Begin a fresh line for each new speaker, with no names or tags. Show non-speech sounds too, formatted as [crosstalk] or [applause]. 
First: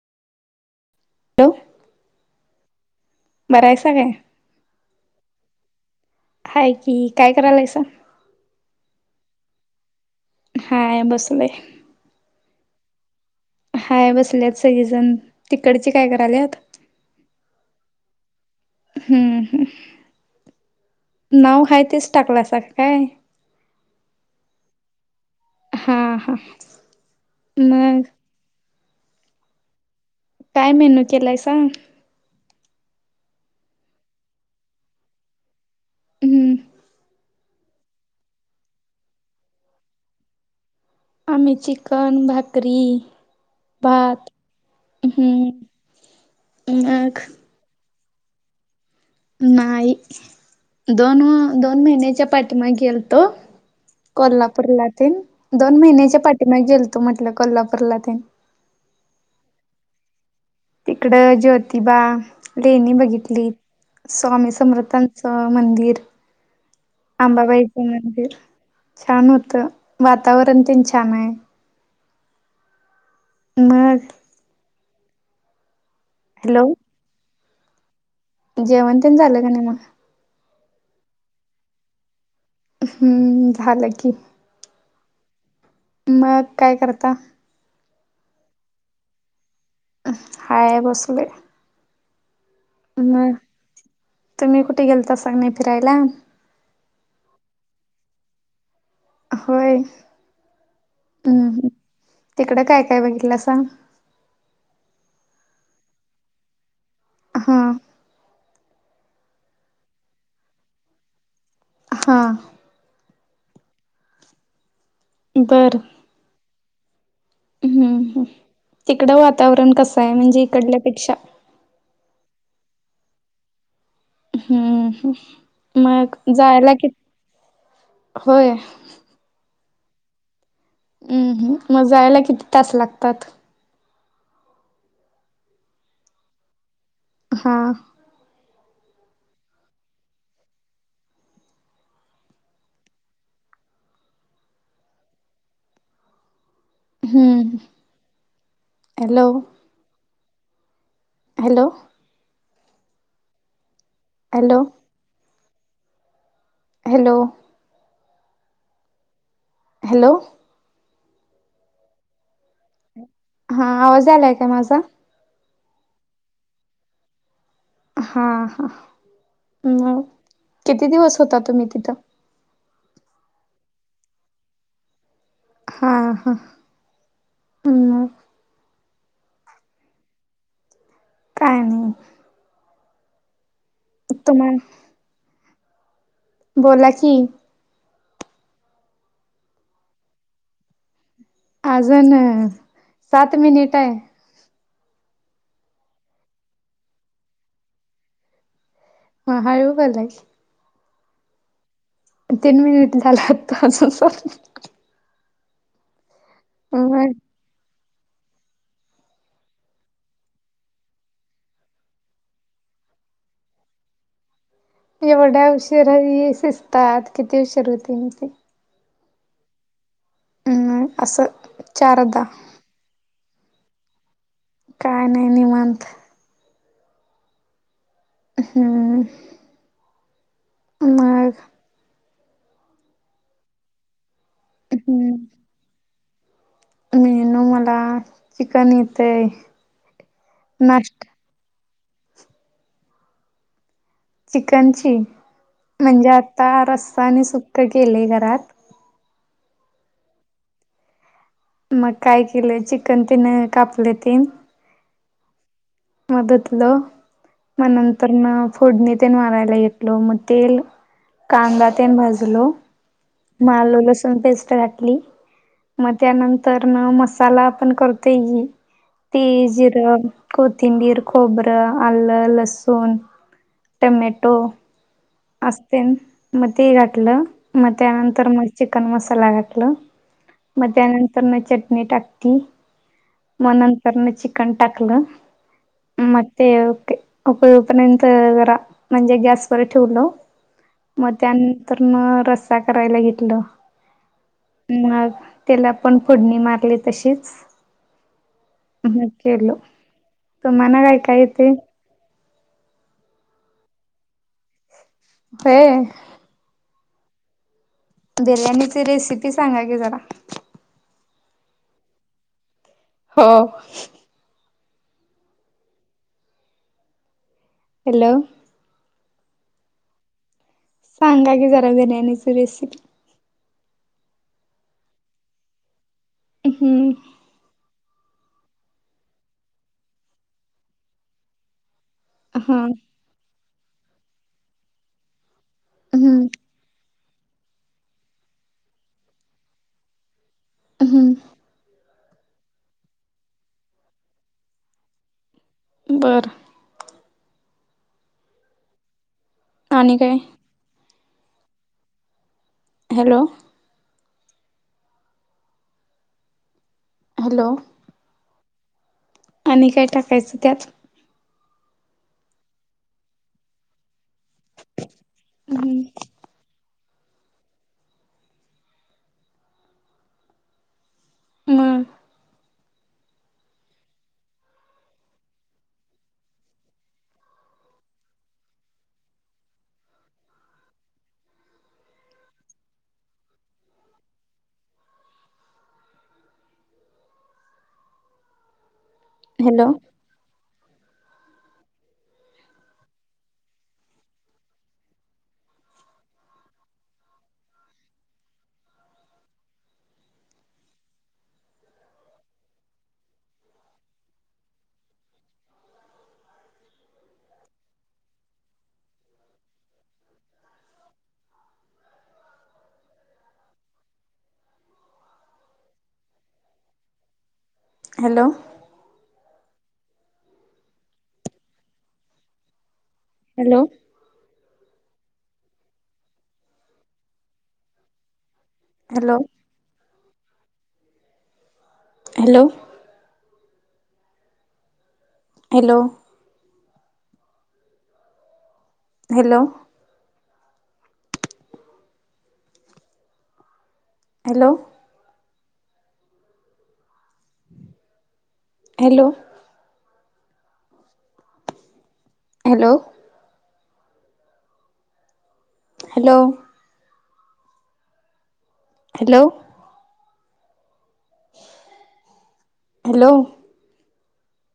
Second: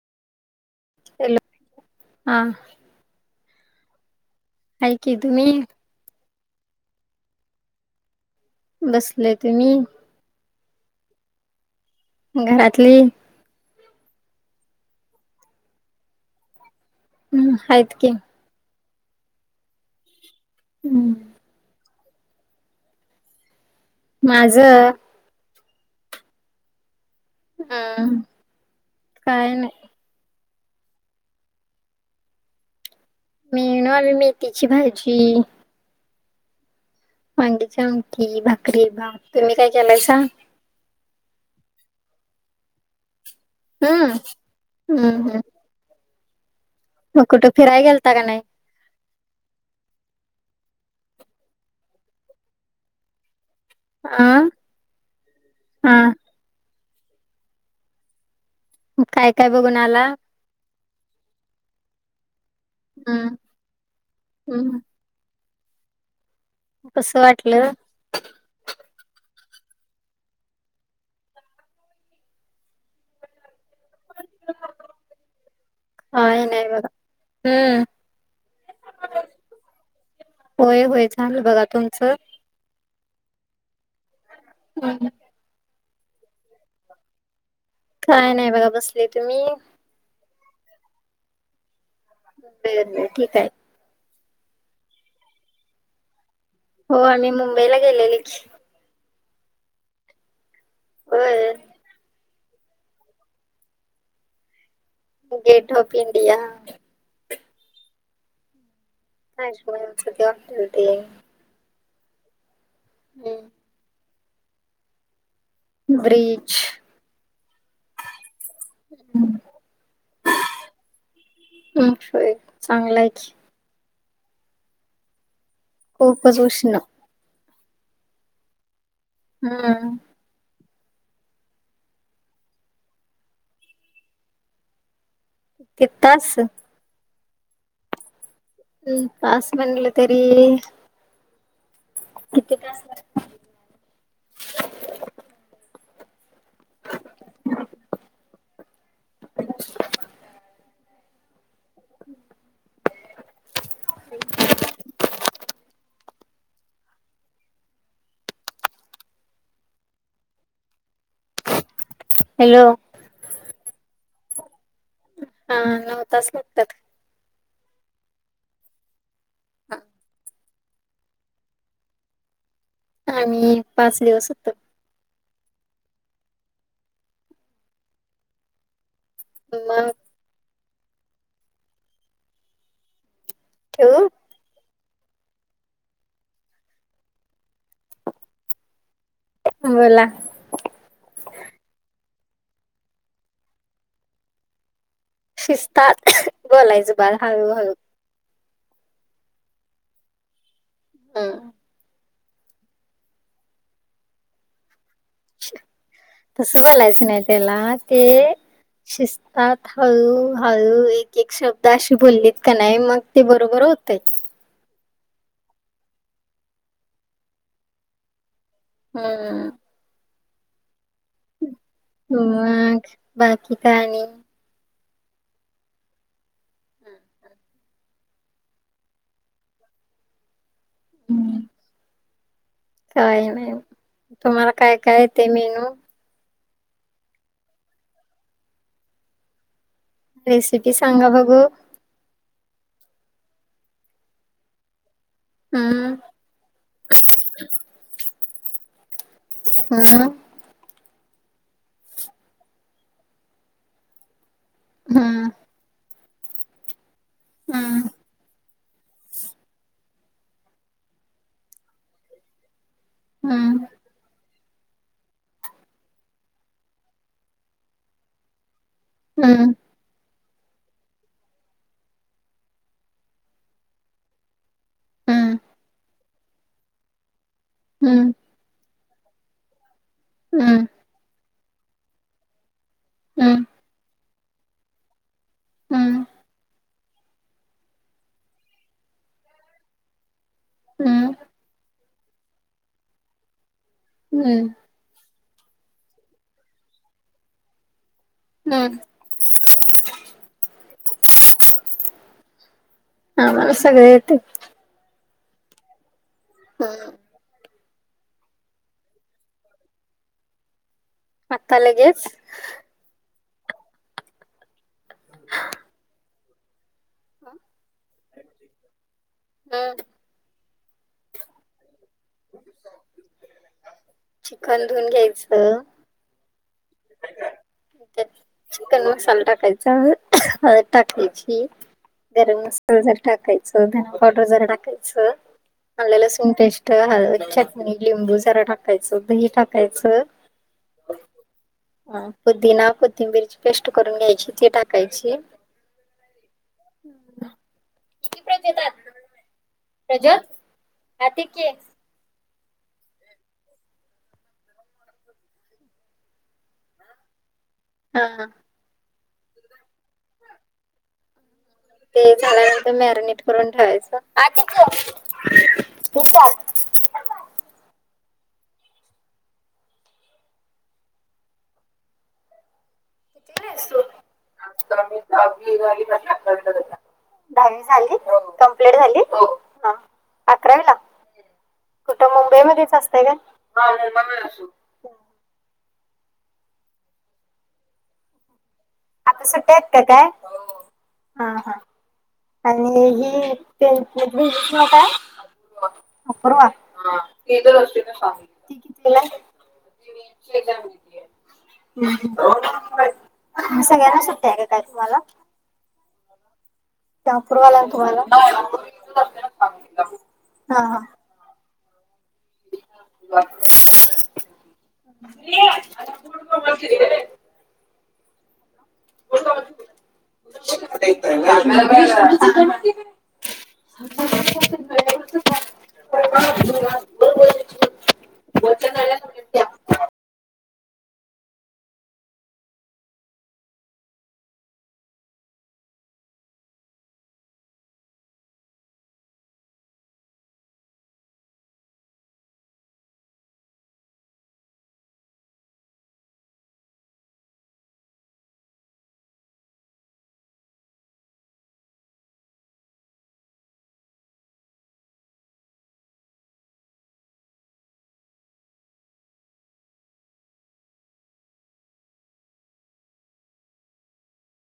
तेला
हॅलो
हा.
बरा आहेसा काय?
हाय की तुम्ही.
हाय की काय करायलायसा.
बसले तुमी.
हा बसलोय.
घरातली.
हाय बसल्यात सगळी जण तिकडची काय कराल्यात.
हम्म हायत की.
हम्म हं.
हम्म.
नाव हाय तेच टाकलासा काय?
माझं.
हा हा.
हा
मग
काय नाय.
काय मेन्यू केलायसा?
मीन वाली मेथीची भाजी
हम्म.
वांग्याची आमटी, भाकरी, भात. तुम्ही काय केलायसा?
आम्ही चिकन, भाकरी,
हम्म
भात हम्म.
मग कुठं फिराय गेलता का नाय?
नाही दोन दोन महिन्याच्या पाठीमा गेलतो.
अ
कोल्हापूरला तेन दोन
हा
महिन्याच्या पाठीमाग गेलतो म्हटलं कोल्हापूरला तेन.
म काय काय बघून आला?
तिकडं ज्योतिबा, लेणी
हम्म
बघितली. स्वामी
हम्म
समर्था च मंदिर,
कसं वाटलं
अंबाबाईचं मंदिर. छान होत, वातावरण तेन छान हाय. मग.
काय
हॅलो
नाय बघा हे.
जेवण तेन झालं का नाय मग?
होय होय झालं बघा, तुमचं?
हम्म झालं की.
हम्म.
मग काय करता?
काय नाय बघा बसले. तुम्ही?
हाय बसलोय.
बर बर
म
ठीक आहे
तुम्ही कुठे गेलतासा क नाय फिरायला?
हो आम्ही मुंबईला गेलेली की.
होय हम्म
होय
हम्म, तिकड काय काय बघितलंसां?
Gate of India.
हा.
ताजमहलच ते हॉटेल ते.
हा.
[inaudible]
बरं.
ब्रिच.
हम्म हम्म तिकडं वातावरण कसंय म्हणजे इकडल्यापेक्षा?
हम्म होय चांगलाय की.
हम्म मग
खूपच
जायला
उष्ण
कि होय.
हम्म.
हम्म हम्म मग जायला किती तास लागतात?
कित तास.
हां.
हम्म तास म्हटलं तरी किती तास?
हम्म hello -
[inaudible]
hello -
[inaudible]
hello - hello hello
hello -
हां आवाज यायलाय का माझा
हा नऊ तास लागतात.
हां हां
हा,
हू किती दिवस होता तुम्ही तिथं.
आम्ही पाच दिवस होतो.
हा हा मग
[unintelligible]
काय नाही.
ठेऊ.
[unintelligible] बोला की.
बोला
अजून सात मिनिट आहे.
शिस्तात [inaudible] बोलायचं बाळ हळूहळू
म हळू बोला
हम्म
तीन मिनिट झालं अजून सात मिनिट.
तस
मग
बोलायचं नाही त्याला ते शिस्त सात हळू हळू एक एक शब्द अशी बोललीत कणी मग ते बरोबर होतय.
एवढ्या उशरही शिस्तात किती उशीर होते मग ते -
हम्
हम्म असं -
मग बाकी काय आणि
काय नाही निवांत.
[inaudible]
हम्म मग
काही नाही तुम्हाला काय काय येतय
हम्म
मेनू
मेनू मला चिकन येतय
रेसिपी
नाश्ता
सांगा बघू
चिकनची
हम्म
म्हणजे आता रस्सा आणि सुक केलय घरात.
हू
मग काय केलंय चिकन तिन कापले तेन
हम्म
म धुतलं म
हम्म
नंतरन फोडणी तेन मारायला घेतलो म तेल कांदा तेन भाजलो. म
हम्म
आलं लसूण पेस्ट घा तली म त्यानंतरन मसाला आपण करतोय ही तिळ, जिर, कोथिंबीर, खोबरं, आलं, लसूण टमॅटो.
हम्म
असते म ते घातलं म
हम्म
त्यानंतर मग चिकन मसाला घातलं म
हम्म
त्यानंतरन चटणी टाकती,
हम्म
मग नंतरन चि कन टाकल.
हम्म
म ते क उकळूपर्यंत जरा म्हणजे गॅसवर ठेवल म
हम्म हम्म
त्यानंतर म रस्सा करायला घेतलं.
हम्म.
मग त्येला पण फोडणी मारली तशीच.
[unintelligible]
म केलो, तूमाना काय काय येतय?
आम्हाला सगळ येतय.
व्हय?
हम्म.
बिर्याणीची रेसिपी सांगा की जरा?
आता लगेच?
हो.
ह. का?
हॅलो,
[unintelligible]
सांगा की जरा बिर्याणीची रेसिपी?
चिकन धुन घ्यायचं.
हम्म.
त्यात चिकन मसाला टाकायचा, ह- हळद टाकायची. गरम
हा
मसाल जरा टाकायच, धनापावडर जरा टाकायचं. आलं
हम्म
लसूण पेस्ट हळद चटणी, लिंबू जरा टाकायचं, दही टाकायचं.
हम्म
हा. पुुदीना, कोथिंबिरीची पेस्ट करून घ्यायची, ती टाकायची.
बरं.
[unintelligible]
आणि
[inaudible]
काय?
कार्तिकी
हॅलो? हॅलो?
हा.
आणि काय टाकायचं त्यात?
ते झाल्यानंतर मॅरिनेट करून ठेवायचं.
हम्म
[inaudible]
म?
[inaudible] दहावी झाली? हो. कंपलिट झाली? हो. हा अकरावीला? कुठं मुंबईमध्येच असतय व्हय? [inaudible] आता सुट्ट्या
हॅलो
हायत का काय? हो. हा हा. आणि ही त्येंच्या बहिणीच नाव काय? अकरा [unintelligible] ती कितवीला हाय? युरीनची [unintelligible] देतेय. सगळ्यांना सुट्ट्या हाय का काय तुम्हाला? त्या पूरवाला ना तुम्हाला हा, हा. [unintelligible]
Hello.
[unintelligible]
Hello. Hello. Hello. Hello. Hello. Hello. [inaudible] Hello. Hello. Hello. Hello. [inaudible] Hello.